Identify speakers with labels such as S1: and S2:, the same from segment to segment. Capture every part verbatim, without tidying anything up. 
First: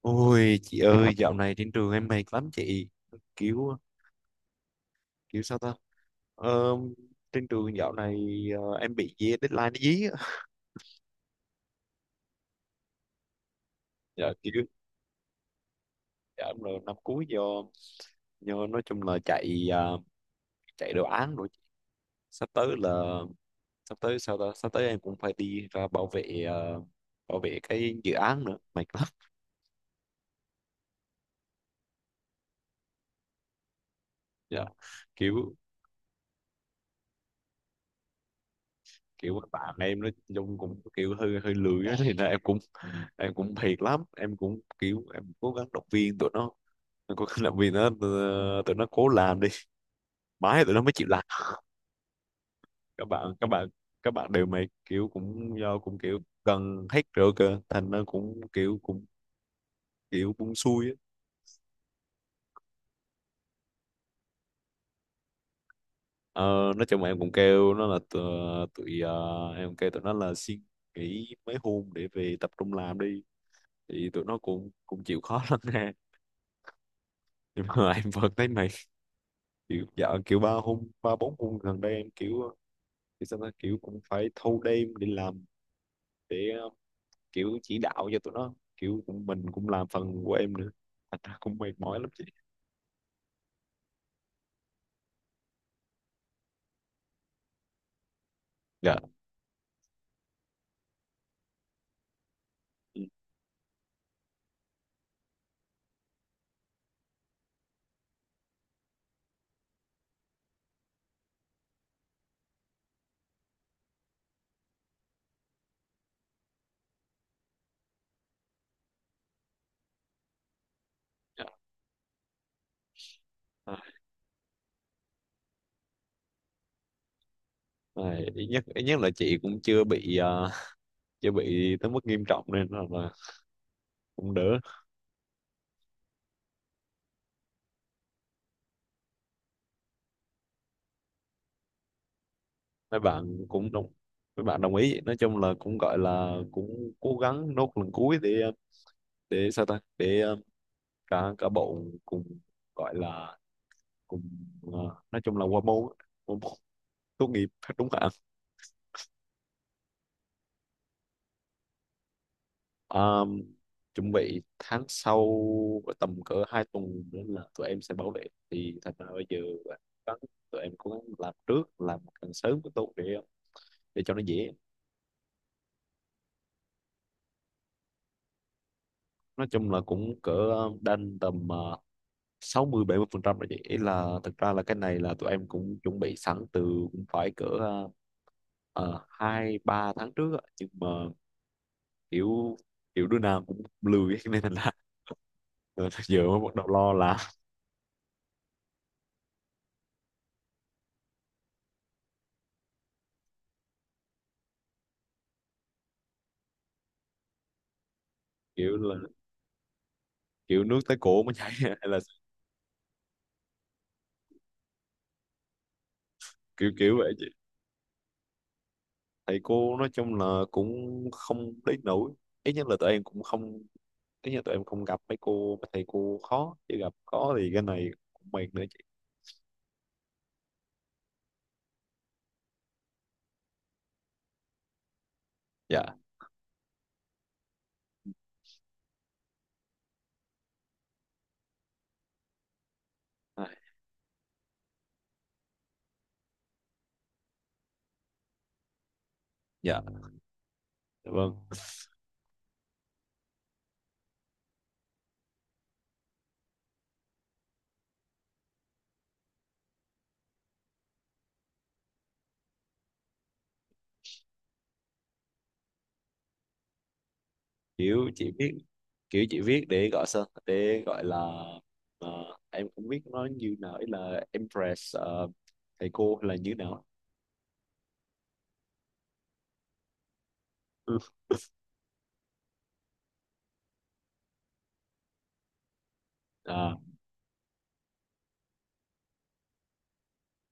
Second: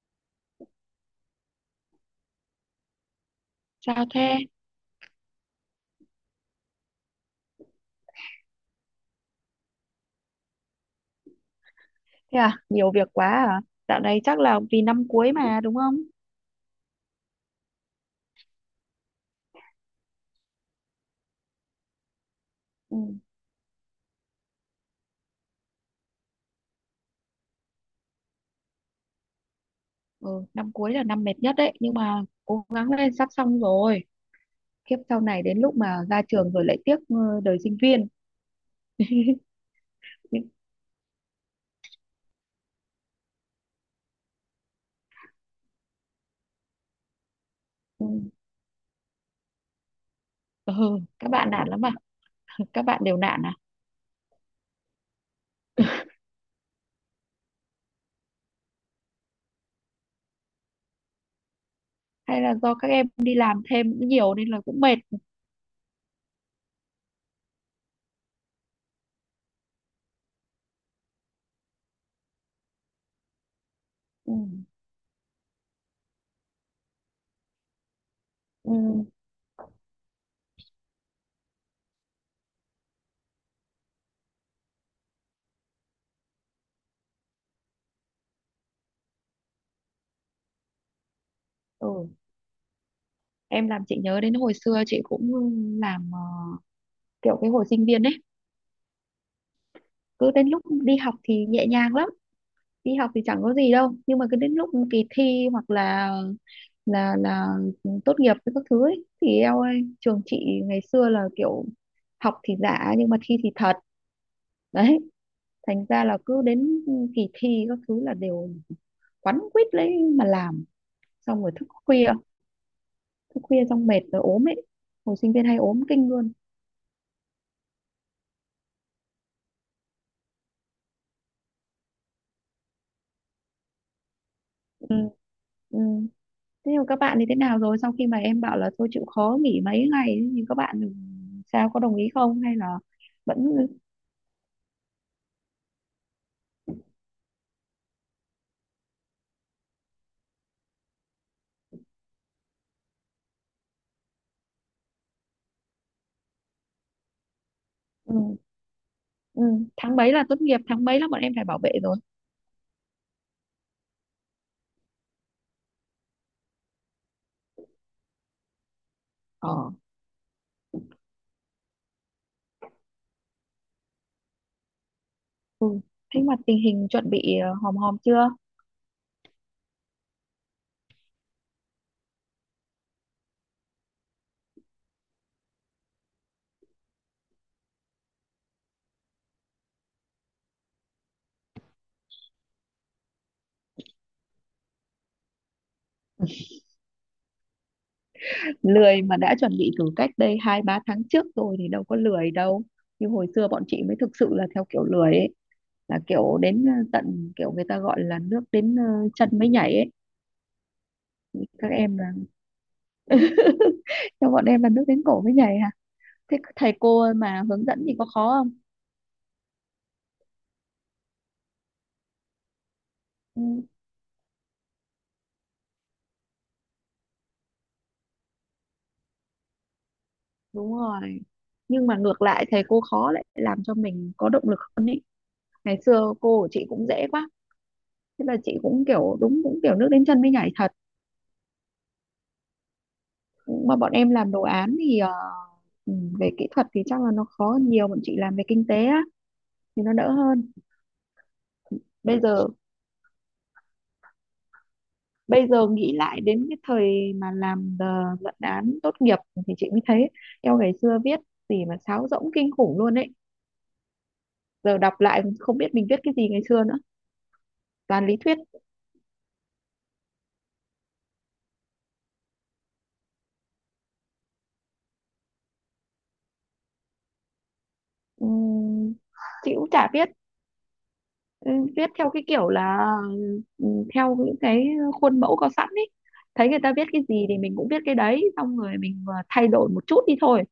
S1: Ôi chị ơi, dạo này trên trường em mệt lắm chị. kiểu
S2: Sao thế?
S1: kiểu sao ta, ờ, trên trường dạo này, ờ, em bị dí- deadline nó dí á.
S2: Thế à? Nhiều việc quá à? Dạo này
S1: Dạ,
S2: chắc
S1: kiểu
S2: là vì năm cuối mà đúng không?
S1: dạ, em là năm cuối do do nói chung là chạy, à, chạy đồ án rồi. Sắp tới
S2: Ừ.
S1: là sắp tới sao ta sắp tới em cũng phải đi ra bảo vệ, ờ, bảo vệ cái dự án nữa mệt lắm.
S2: ừ, Năm cuối là năm mệt nhất đấy, nhưng mà cố gắng lên sắp xong rồi.
S1: Dạ.
S2: Kiếp sau này
S1: kiểu
S2: đến lúc mà ra trường rồi lại tiếc ờ, đời sinh viên.
S1: kiểu bạn em nói
S2: Nhưng.
S1: chung cũng kiểu hơi hơi lười á, thì là em cũng em cũng thiệt lắm. Em cũng kiểu em cố gắng động viên tụi nó, em cố gắng động viên nó,
S2: Ừ.
S1: ờ, tụi nó cố làm đi mãi tụi
S2: Ừ.
S1: nó mới chịu làm.
S2: Các bạn nản lắm à? Các bạn
S1: các
S2: đều
S1: bạn
S2: nản
S1: các
S2: à?
S1: bạn các bạn đều mày kiểu cũng do cũng kiểu cần hết rồi cơ, thành nó cũng kiểu cũng kiểu cũng xui á.
S2: Hay là do các em đi làm thêm cũng nhiều nên là cũng mệt.
S1: ờ, nói chung là em cũng kêu nó là tụi, tụi ờ, em kêu tụi nó là xin nghỉ mấy hôm để về tập trung làm đi, thì tụi
S2: Ừ.
S1: nó cũng cũng chịu khó lắm nè. Nhưng mà em vẫn thấy mày
S2: Ừ.
S1: kiểu dạo kiểu ba hôm ba bốn hôm gần đây em kiểu, thì xong nó kiểu cũng phải thâu đêm để làm, để ờ, kiểu chỉ đạo cho tụi nó, kiểu cũng mình cũng làm phần của em nữa, thành ra cũng mệt mỏi
S2: Ừ.
S1: lắm chị.
S2: Em làm chị nhớ đến hồi xưa chị cũng làm ờ, kiểu cái hồi sinh viên ấy,
S1: Dạ.
S2: cứ đến lúc đi học thì nhẹ nhàng lắm, đi
S1: Ừ.
S2: học thì chẳng có gì đâu nhưng mà cứ đến lúc kỳ thi hoặc là là là tốt nghiệp với các thứ ấy, thì eo ơi trường chị ngày xưa là kiểu học thì giả nhưng mà thi thì thật đấy, thành ra là cứ đến kỳ thi các thứ là đều quắn quýt lấy mà làm, xong
S1: Dạ.
S2: rồi thức khuya thức khuya
S1: À,
S2: xong mệt rồi ốm ấy, hồi sinh viên hay ốm kinh luôn.
S1: này, ít nhất ít nhất là chị cũng chưa bị ờ, chưa bị tới mức nghiêm trọng, nên là, là cũng đỡ.
S2: Ừ. Ừ. Thế nhưng các bạn thì thế nào rồi sau khi mà em bảo là thôi chịu khó nghỉ mấy ngày ấy, nhưng các bạn sao có đồng ý không hay là
S1: mấy bạn
S2: vẫn.
S1: cũng đồng Mấy bạn đồng ý, nói chung là cũng gọi là cũng cố gắng nốt lần cuối để, ờ, để sao ta để ờ, cả cả bộ cùng gọi là cùng, ờ, nói chung là qua môn á, qua môn tốt nghiệp đúng không ạ?
S2: Ừ. Ừ. Tháng mấy là tốt nghiệp, tháng mấy là bọn em phải bảo vệ rồi?
S1: Ờm, Chuẩn bị tháng sau, tầm cỡ hai tuần nữa là tụi em sẽ bảo vệ. Thì thành ra bây giờ
S2: Ờ.
S1: là có- tụi em cũng làm trước, làm càng sớm càng tốt để để cho nó dễ.
S2: Ừ. Thế mà tình hình chuẩn bị ờ, hòm hòm chưa?
S1: Nói chung là cũng cỡ đanh tầm ờ, sáu mươi bảy mươi phần trăm rồi, vậy ý là thực ra là cái này là tụi em cũng chuẩn bị sẵn từ, cũng phải cỡ ờ, ờ, hai ba tháng trước á. Nhưng mà kiểu, kiểu đứa nào cũng lười nên thành ra giờ mới bắt đầu lo, là
S2: Lười mà đã chuẩn bị từ cách đây hai ba tháng trước rồi thì đâu có lười đâu. Như hồi xưa bọn chị mới thực sự là theo kiểu lười ấy, là kiểu đến ờ, tận kiểu người ta gọi là nước đến
S1: kiểu
S2: ờ,
S1: là
S2: chân mới nhảy ấy,
S1: kiểu nước tới cổ mới chảy
S2: các
S1: hay
S2: em
S1: là
S2: là, cho bọn em là nước đến cổ mới nhảy hả? Thế
S1: kiểu
S2: thầy
S1: kiểu vậy
S2: cô
S1: chị.
S2: mà hướng dẫn thì có khó không?
S1: Thầy cô nói chung là cũng không đến nổi, ít nhất là tụi em cũng không,
S2: Ừ,
S1: ít nhất tụi em không gặp mấy cô mấy thầy cô khó, chỉ gặp có thì cái này cũng mệt nữa chị.
S2: đúng rồi. Nhưng mà ngược lại thầy cô khó lại làm cho mình có động lực hơn ý. Ngày
S1: Dạ.
S2: xưa cô của chị cũng dễ quá, thế là chị cũng kiểu đúng cũng kiểu nước đến chân mới nhảy thật,
S1: Ai,
S2: mà bọn em làm đồ án thì ờ, ừ, về kỹ thuật thì chắc là nó khó hơn nhiều, bọn chị làm về kinh tế á
S1: dạ
S2: thì nó đỡ hơn.
S1: vâng.
S2: Bây giờ, bây giờ nghĩ lại đến cái thời mà làm ờ, luận án tốt nghiệp thì chị mới thấy eo ngày xưa viết gì mà sáo rỗng kinh khủng luôn ấy, giờ đọc lại không biết mình viết cái gì ngày xưa nữa, toàn
S1: Kiểu
S2: lý
S1: chị
S2: thuyết.
S1: viết, kiểu chị viết để gọi sao để gọi là, ờ, em cũng biết nó như nào, ý là impress, ờ, thầy cô hay là như nào.
S2: Ừm, chị cũng chả biết.
S1: Ừ.
S2: ừ, Viết theo cái kiểu là ừ, theo những cái khuôn mẫu có sẵn ấy, thấy người ta
S1: À,
S2: viết cái gì thì mình cũng viết cái đấy xong rồi mình ờ, thay đổi một chút đi thôi.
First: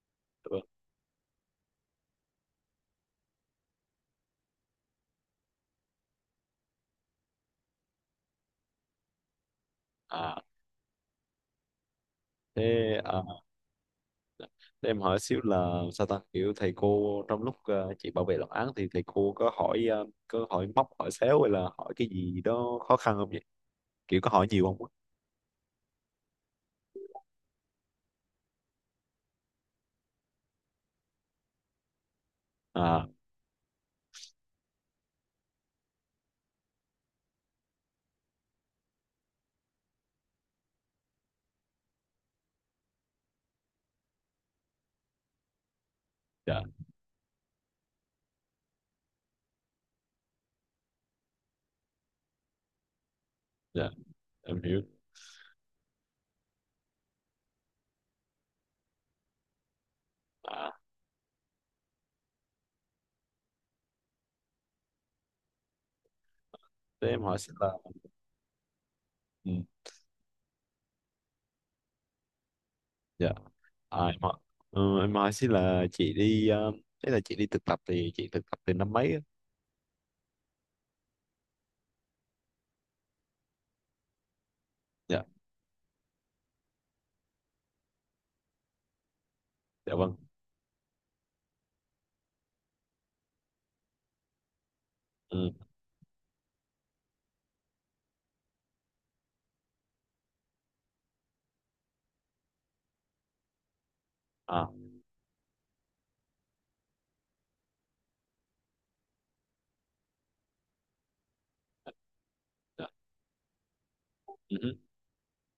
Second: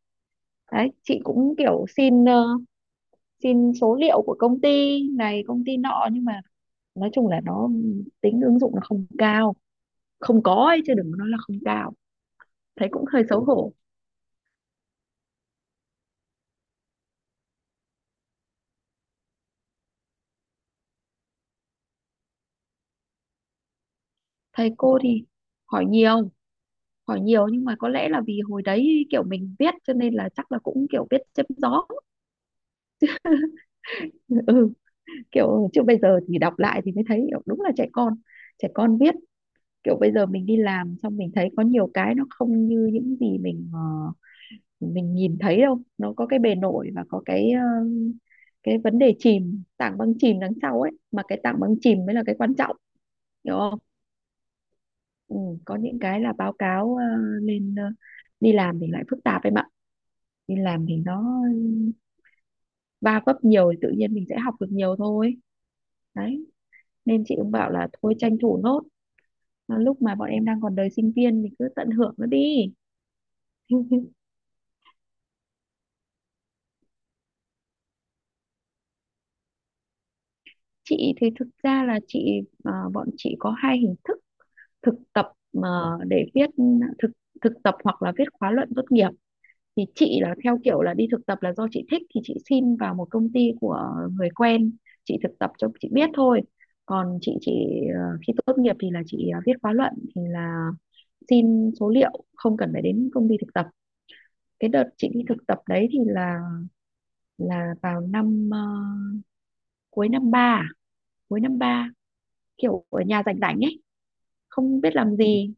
S1: vâng.
S2: Đấy chị cũng kiểu xin ờ, xin số liệu của công ty này công ty nọ nhưng mà nói chung là nó tính ứng dụng nó không cao,
S1: À,
S2: không có ấy chứ đừng có nói là không cao, thấy
S1: thế
S2: cũng
S1: à?
S2: hơi xấu hổ.
S1: Để em hỏi xíu là sao ta, kiểu thầy cô trong lúc, ờ, chị bảo vệ luận án thì thầy cô có hỏi, ờ, có hỏi móc hỏi xéo hay là hỏi cái gì đó khó khăn không vậy, kiểu có hỏi nhiều
S2: Thầy
S1: không á?
S2: cô thì hỏi nhiều, hỏi nhiều nhưng mà có lẽ là vì hồi đấy kiểu mình viết cho nên là chắc là cũng kiểu viết chém gió.
S1: À.
S2: ừ, kiểu chứ bây giờ thì đọc lại thì mới thấy kiểu đúng là trẻ con, trẻ con viết kiểu bây giờ mình đi làm xong mình thấy có nhiều cái nó không như những gì mình ờ, mình nhìn thấy đâu, nó có cái bề
S1: Dạ.
S2: nổi và có cái ờ, cái vấn đề chìm tảng băng chìm đằng sau ấy mà cái tảng băng chìm mới là cái quan trọng, hiểu không?
S1: Dạ em hiểu.
S2: Ừ, có những cái là báo cáo ờ, lên ờ, đi làm thì lại phức tạp em ạ. Đi
S1: À,
S2: làm thì nó va vấp nhiều thì tự nhiên mình sẽ học được nhiều thôi. Đấy
S1: thế em
S2: nên chị
S1: hỏi
S2: cũng
S1: xíu là,
S2: bảo là thôi tranh thủ nốt.
S1: ừ,
S2: Mà lúc mà bọn em đang còn đời sinh viên thì cứ tận hưởng nó đi.
S1: dạ. À, em hỏi, ừ, em hỏi xíu là chị đi, ờ, thế là chị đi thực tập thì chị thực tập từ năm mấy á?
S2: chị thì thực ra là chị, à, bọn chị có hai hình thức thực
S1: Dạ.
S2: tập mà, để viết thực thực tập hoặc là viết khóa luận tốt nghiệp. Thì
S1: Dạ vâng.
S2: chị là theo kiểu là đi thực tập là do chị thích thì chị xin vào một công ty của người quen, chị thực
S1: Ừ.
S2: tập cho chị biết thôi. Còn chị chị ờ, khi tốt nghiệp thì là chị ờ, viết khóa luận thì là xin số liệu không cần phải đến công ty thực tập.
S1: À.
S2: Cái đợt chị đi thực tập đấy thì là là vào năm ờ, cuối năm ba à? Cuối năm ba,
S1: Dạ. Dạ.
S2: kiểu ở nhà rảnh rảnh ấy
S1: Ừ.
S2: không biết làm gì,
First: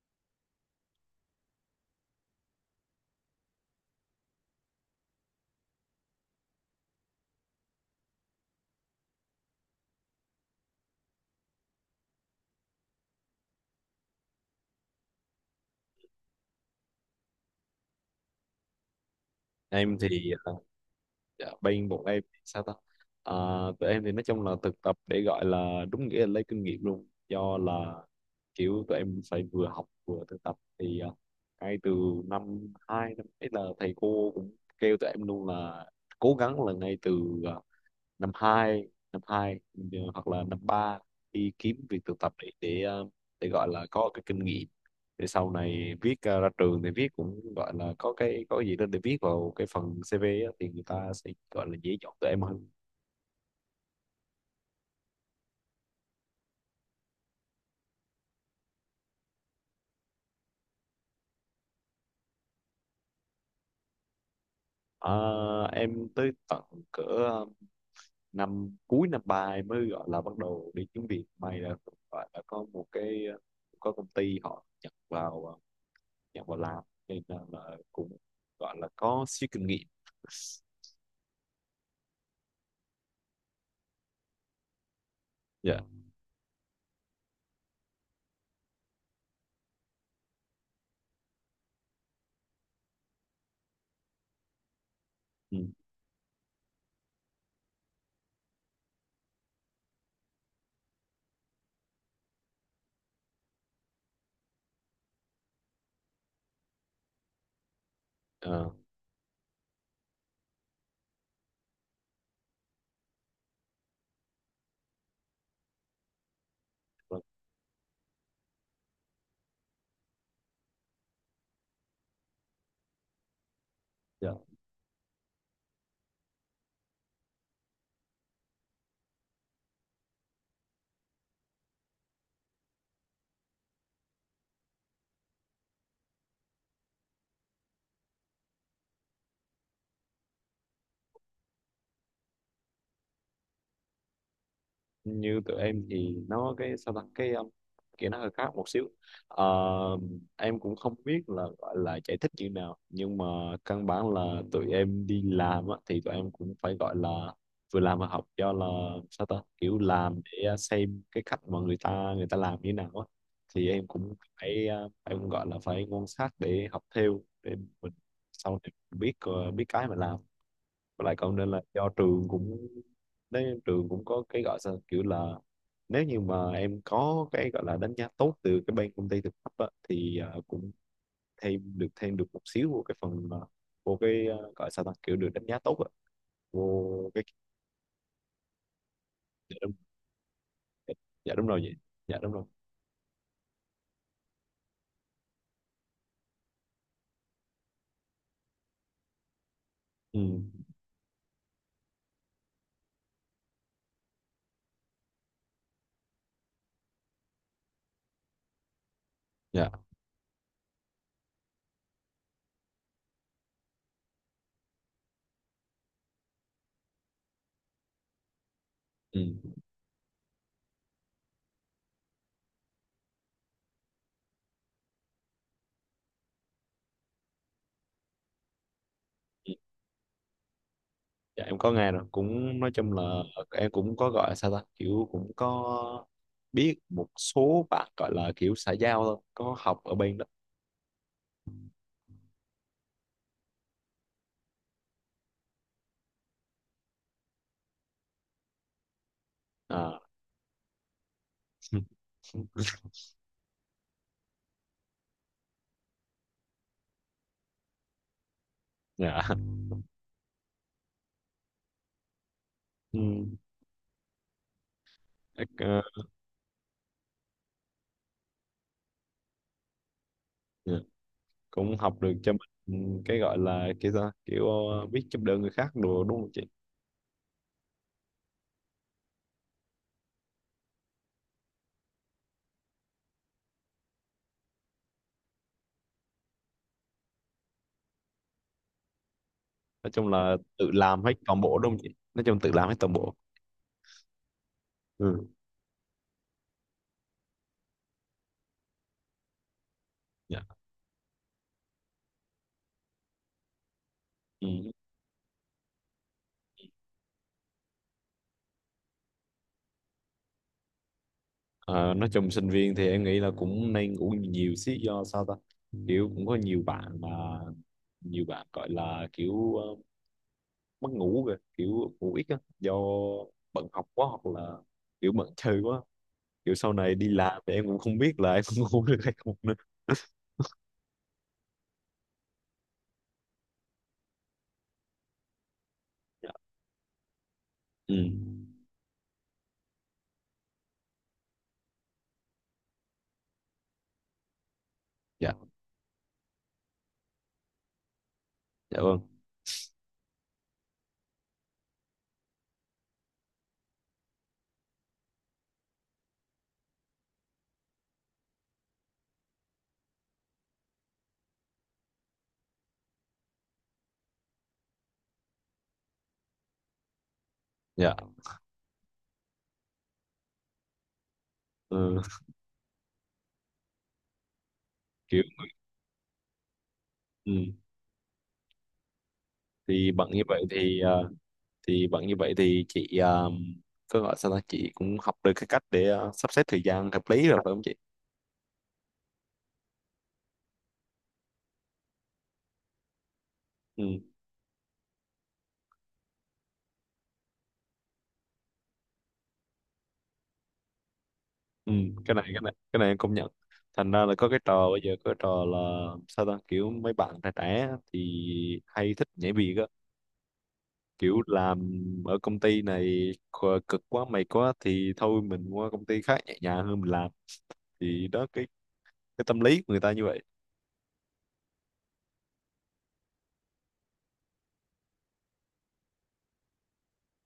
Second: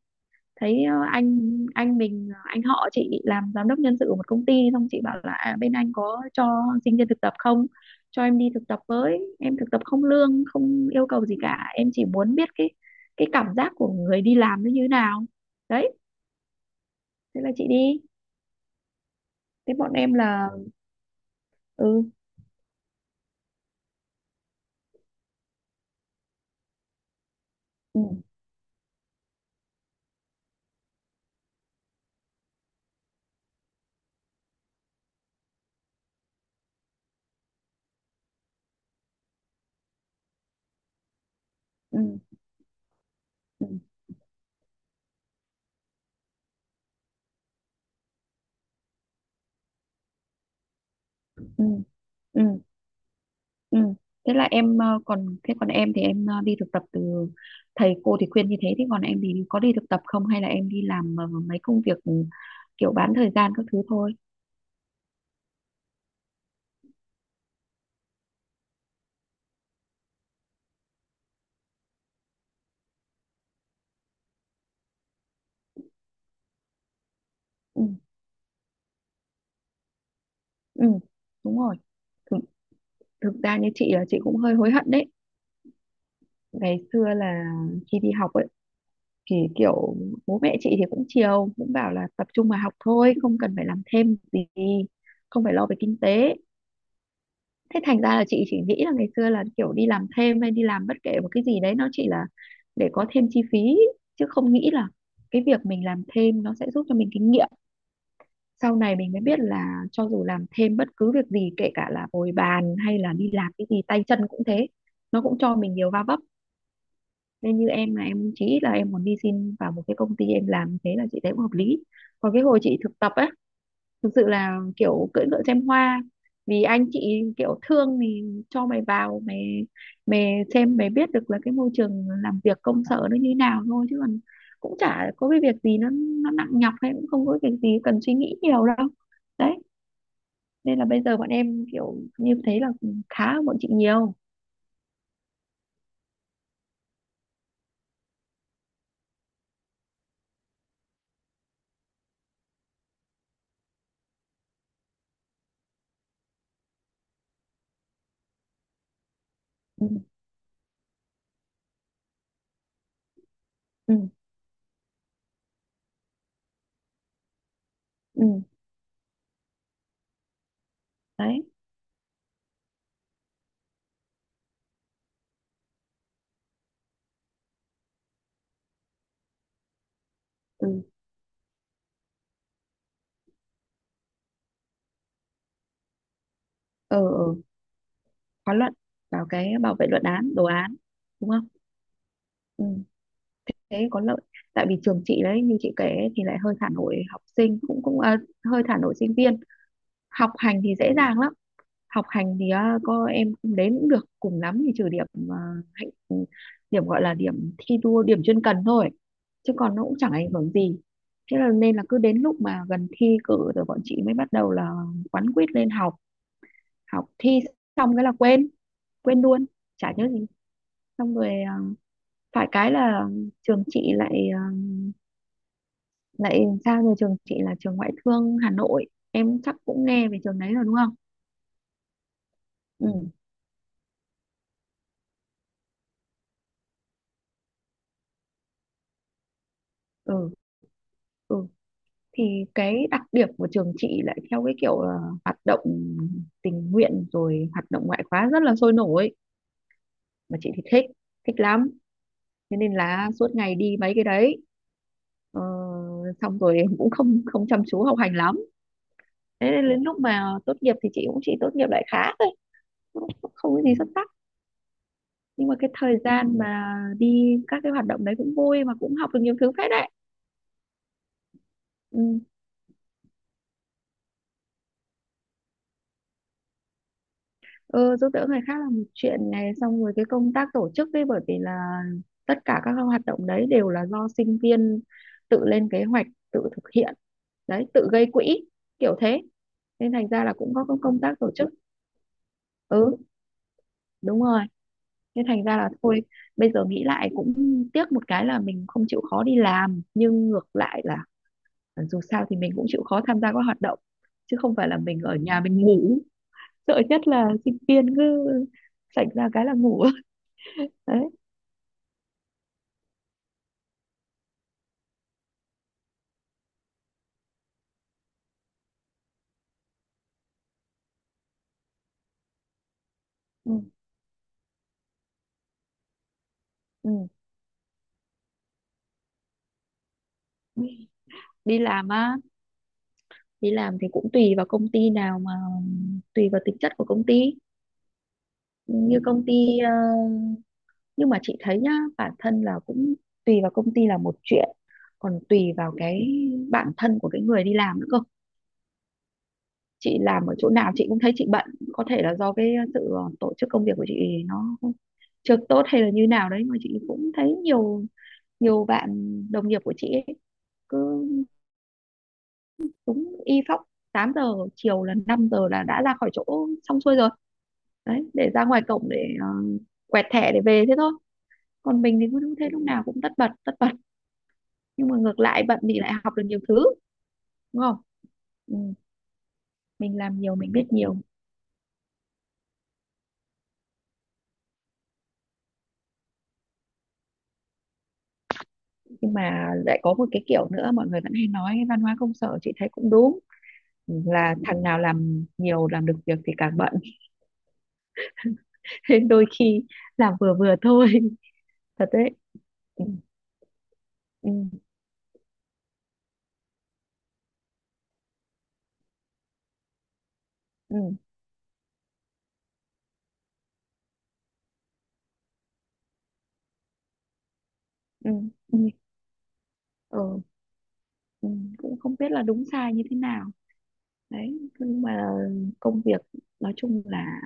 S2: thấy ờ, anh anh mình ờ, anh họ chị làm giám đốc nhân sự của một công ty, xong chị bảo là à, bên anh có cho sinh viên thực tập không, cho em đi thực tập với, em thực tập không lương không yêu cầu gì cả, em chỉ muốn biết cái cái cảm giác của người đi làm nó như thế nào. Đấy thế là chị đi. Thế bọn
S1: Em
S2: em
S1: thì,
S2: là.
S1: ờ, dạ, bên
S2: Ừ.
S1: bọn em thì sao ta? À, tụi em thì nói chung là thực tập để gọi là đúng nghĩa là lấy kinh nghiệm luôn, do là
S2: Ừ.
S1: kiểu tụi em phải vừa học vừa thực tập thì, à, ngay từ năm hai năm ấy là thầy cô cũng kêu tụi em luôn là cố gắng là ngay từ, à, năm hai năm hai ừ, hoặc là năm ba đi kiếm việc
S2: Ừ.
S1: thực tập để để ờ, để
S2: Ừ.
S1: gọi là có cái kinh nghiệm, để sau này viết, ờ, ra trường thì viết cũng gọi là có cái có gì đó để viết vào cái phần xi vi á, thì người ta sẽ gọi
S2: Ừ.
S1: là dễ chọn tụi em
S2: Ừ.
S1: hơn.
S2: Ừ. Thế là em ờ, còn thế còn em thì em ờ, đi thực tập từ, thầy cô thì khuyên như thế, thế còn em thì có đi thực tập không hay là em đi làm ờ, mấy công việc ừ, kiểu bán thời gian các thứ thôi.
S1: Ờ, em tới tận cỡ ờ, năm cuối năm ba em mới gọi là bắt đầu đi kiếm việc, may là gọi là có một cái, ờ, có công ty họ nhận vào, ờ, nhận vào làm nên là, là
S2: Ừ.
S1: cũng gọi là có xíu kinh nghiệm.
S2: Ừ, đúng rồi. thực, Thực ra như chị là chị cũng hơi hối hận đấy,
S1: Dạ.
S2: ngày xưa là khi đi học ấy thì kiểu bố mẹ chị thì cũng chiều cũng bảo là tập trung mà học thôi không cần phải làm thêm gì, không phải
S1: Ừ.
S2: lo về kinh tế. Thế thành ra là chị chỉ nghĩ là ngày xưa là kiểu đi làm thêm hay đi làm bất kể một cái gì đấy nó chỉ là để có thêm chi phí chứ không nghĩ là cái việc mình làm thêm nó sẽ giúp cho mình kinh nghiệm.
S1: Ờ.
S2: Sau này mình mới biết là cho dù làm thêm bất cứ việc gì kể cả là bồi bàn hay là đi làm cái gì tay chân cũng thế, nó cũng cho mình nhiều va vấp.
S1: Vâng.
S2: Nên như em là em chỉ là em muốn đi xin vào một cái công ty em làm như thế là chị thấy cũng hợp lý. Còn cái hồi chị thực tập ấy thực sự
S1: Dạ.
S2: là kiểu cưỡi ngựa xem hoa, vì anh chị kiểu thương thì cho mày vào, mày mày xem mày biết được là cái môi trường làm việc công sở nó như thế nào thôi chứ còn cũng chả có cái việc gì nó nó nặng nhọc hay cũng không có việc gì cần suy nghĩ nhiều đâu. Đấy nên là bây giờ bọn em kiểu như thấy là khá hơn bọn chị nhiều.
S1: Như tụi em thì nó cái sao ta cái um, kiểu nó hơi khác một xíu. Ờ, em cũng không biết là gọi là giải thích như nào, nhưng mà căn bản là tụi em đi làm á, thì tụi em cũng phải gọi là vừa làm vừa học, do là sao ta kiểu
S2: Ừ.
S1: làm để, à, xem cái cách mà người ta người ta làm như nào á. Thì em
S2: Ừ.
S1: cũng phải uh, em cũng gọi là phải quan sát để học theo, để mình
S2: Ừ.
S1: sau này biết, uh, biết cái mà làm. Và lại cộng
S2: Đấy.
S1: nên là do trường cũng, đấy, trường cũng có cái gọi sao kiểu là, nếu như mà em có cái gọi là đánh giá tốt từ cái bên công ty thực tập á, thì ờ,
S2: Ừ.
S1: cũng thêm được, thêm được một xíu của cái phần, ờ, của cái ờ, gọi sao ta kiểu được đánh giá tốt á, vô
S2: Ờ.
S1: cái.
S2: Ừ, khóa luận vào cái
S1: Dạ đúng.
S2: bảo vệ luận án đồ án
S1: Dạ.
S2: đúng
S1: Dạ đúng
S2: không?
S1: rồi vậy. Dạ đúng rồi.
S2: Ừ thế có lợi. Tại vì trường chị đấy như chị kể ấy, thì lại hơi thả nổi học sinh cũng cũng à, hơi thả nổi sinh viên, học
S1: Ừ.
S2: hành thì dễ dàng lắm. Học hành thì à, có em không đến cũng được cùng lắm thì trừ điểm, à, hạnh ừ, điểm gọi là điểm thi đua điểm chuyên cần thôi chứ
S1: Dạ.
S2: còn nó cũng chẳng ảnh hưởng gì. Thế là nên là cứ đến lúc mà gần thi cử rồi bọn chị mới bắt đầu là quán quýt lên học, học thi xong cái là quên,
S1: Ừ.
S2: quên luôn chả nhớ gì, xong rồi à, phải cái là trường chị lại, à, lại sao như trường chị là trường ngoại thương Hà Nội, em chắc cũng nghe về trường đấy rồi đúng không?
S1: Dạ em có nghe rồi, cũng nói
S2: Ừ.
S1: chung là em cũng có gọi là sao ta kiểu cũng có biết một số bạn gọi là kiểu xã giao thôi có học ở bên đó.
S2: Ừ. Ừ. Thì cái đặc điểm của trường chị lại theo cái kiểu là hoạt động tình nguyện rồi hoạt động ngoại khóa rất là sôi nổi,
S1: À.
S2: mà chị thì thích, thích lắm.
S1: Ừ.
S2: Thế nên là suốt ngày đi mấy cái đấy. Ờ, Xong rồi em cũng không không chăm chú học hành lắm.
S1: Dạ.
S2: Thế nên đến lúc mà tốt nghiệp thì chị cũng chỉ tốt nghiệp lại khá thôi,
S1: Ừ.
S2: không, không có gì xuất sắc, nhưng mà
S1: Ác-
S2: cái
S1: ờ,
S2: thời gian mà đi các cái hoạt động đấy cũng vui mà cũng học được nhiều thứ phết đấy.
S1: dạ. Cũng học được
S2: Ừ.
S1: cho mình. Ừ, cái gọi là cái sao kiểu, ờ, biết giúp đỡ người khác đồ đúng không chị?
S2: Ừ, giúp đỡ người khác là một chuyện này, xong rồi cái công tác tổ chức ấy bởi vì là tất cả các hoạt động đấy đều là do sinh viên tự lên kế hoạch, tự thực hiện, đấy tự gây quỹ kiểu thế,
S1: Nói
S2: nên
S1: chung
S2: thành ra là
S1: là
S2: cũng có
S1: tự
S2: công
S1: làm hết
S2: tác tổ
S1: toàn
S2: chức.
S1: bộ đúng không chị? Nói chung tự làm hết toàn
S2: Ừ,
S1: bộ.
S2: đúng rồi. Nên
S1: Ừ.
S2: thành ra là thôi, bây giờ nghĩ lại cũng tiếc một cái là mình không chịu khó đi làm nhưng
S1: Dạ.
S2: ngược lại là, Ờ, dù sao thì mình cũng chịu khó tham gia các hoạt động chứ không phải
S1: Ừ.
S2: là mình ở nhà mình ngủ. Sợ nhất là sinh viên cứ sạch ra cái là ngủ. đấy.
S1: Ờ, nói chung sinh viên thì em nghĩ là cũng nên ngủ nhiều xí, do sao ta kiểu cũng có nhiều bạn mà, nhiều bạn gọi là kiểu, ờ, mất ngủ kìa, kiểu ngủ ít á do
S2: Ừ.
S1: bận học quá, hoặc là kiểu bận chơi quá. Kiểu sau
S2: Ừ.
S1: này đi làm thì em cũng không biết là em cũng ngủ được hay không.
S2: Đi làm á, đi làm thì cũng tùy vào công ty nào mà tùy
S1: Dạ.
S2: vào tính chất của công ty,
S1: Ừ.
S2: như công ty ờ, nhưng mà chị thấy nhá, bản thân là cũng tùy vào công ty là một chuyện, còn
S1: Dạ.
S2: tùy vào cái bản thân của cái người đi làm nữa cơ.
S1: Dạ vâng.
S2: Chị làm ở chỗ nào chị cũng thấy chị bận, có thể là do cái sự ờ, tổ chức công việc của chị nó chưa tốt hay là như nào đấy, mà chị cũng thấy nhiều nhiều bạn đồng nghiệp của chị ấy, cứ đúng y phóc tám giờ chiều là năm giờ là đã ra khỏi chỗ xong xuôi rồi,
S1: Dạ.
S2: đấy để ra ngoài cổng để ờ, quẹt thẻ để về thế thôi. Còn mình
S1: Ừ,
S2: thì cứ thế lúc nào cũng tất bật tất bật, nhưng mà ngược
S1: kiểu.
S2: lại bận thì lại học được nhiều thứ,
S1: Ừ.
S2: đúng không? Ừ,
S1: thì
S2: mình
S1: bận
S2: làm
S1: như
S2: nhiều
S1: vậy
S2: mình biết
S1: thì
S2: nhiều.
S1: ờ, thì bận như vậy thì chị, ờ, có gọi sao ta, chị cũng học được cái cách để, ờ, sắp xếp thời gian hợp lý rồi phải không chị?
S2: Nhưng mà lại có một cái kiểu nữa mọi người vẫn hay nói văn hóa công sở chị thấy cũng đúng,
S1: Ừ.
S2: là thằng nào làm nhiều làm được việc thì càng bận, nên đôi khi làm vừa vừa thôi,
S1: Ừ.
S2: thật
S1: cái
S2: đấy.
S1: này cái này cái
S2: Ừ.
S1: này em công nhận. Thành ra là có cái
S2: Ừ.
S1: trò bây giờ, có cái trò là sao ta kiểu mấy bạn trẻ trẻ thì hay thích nhảy việc á,
S2: Ừ.
S1: kiểu làm ở công ty này khờ- cực quá mệt quá thì thôi mình qua công ty khác nhẹ nhàng hơn mình làm. Thì
S2: Ừ.
S1: đó cái
S2: Ừ.
S1: cái tâm lý của người ta như
S2: Ừ.
S1: vậy.
S2: Ừ. Cũng không biết là đúng sai như thế nào. Đấy nhưng mà công việc nói chung là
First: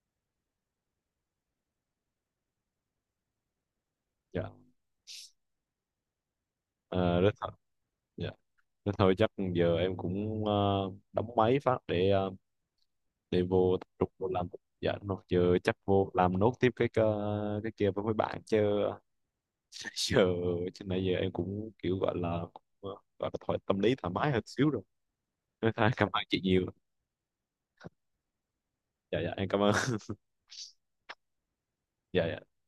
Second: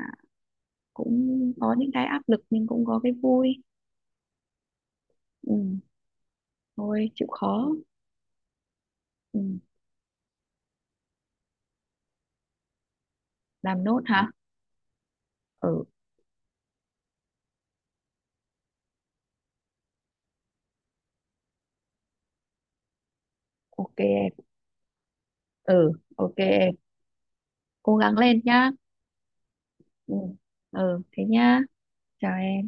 S2: cũng có những cái áp lực nhưng cũng có cái vui.
S1: Dạ.
S2: Ừ, thôi
S1: Ờ,
S2: chịu
S1: rất thật.
S2: khó.
S1: Dạ. Thế thôi chắc
S2: Ừ,
S1: giờ em cũng, ờ, đóng máy phát để, ờ, để vô
S2: làm
S1: tập
S2: nốt
S1: trung vô
S2: hả?
S1: làm. Dạ đúng rồi. Giờ chắc
S2: Ừ,
S1: vô làm nốt tiếp cái cái, cái kia với mấy bạn chứ. Giờ, chứ nãy giờ em cũng kiểu gọi là cũng, ờ, gọi là thoải tâm lý
S2: ok
S1: thoải mái
S2: em.
S1: hơn xíu rồi. Thế thôi,
S2: Ừ,
S1: cảm ơn
S2: ok
S1: chị nhiều.
S2: em, cố gắng lên nhá.
S1: Dạ dạ em cảm ơn.
S2: Ừ. Ừ, thế nhá,
S1: Dạ
S2: chào
S1: dạ.
S2: em.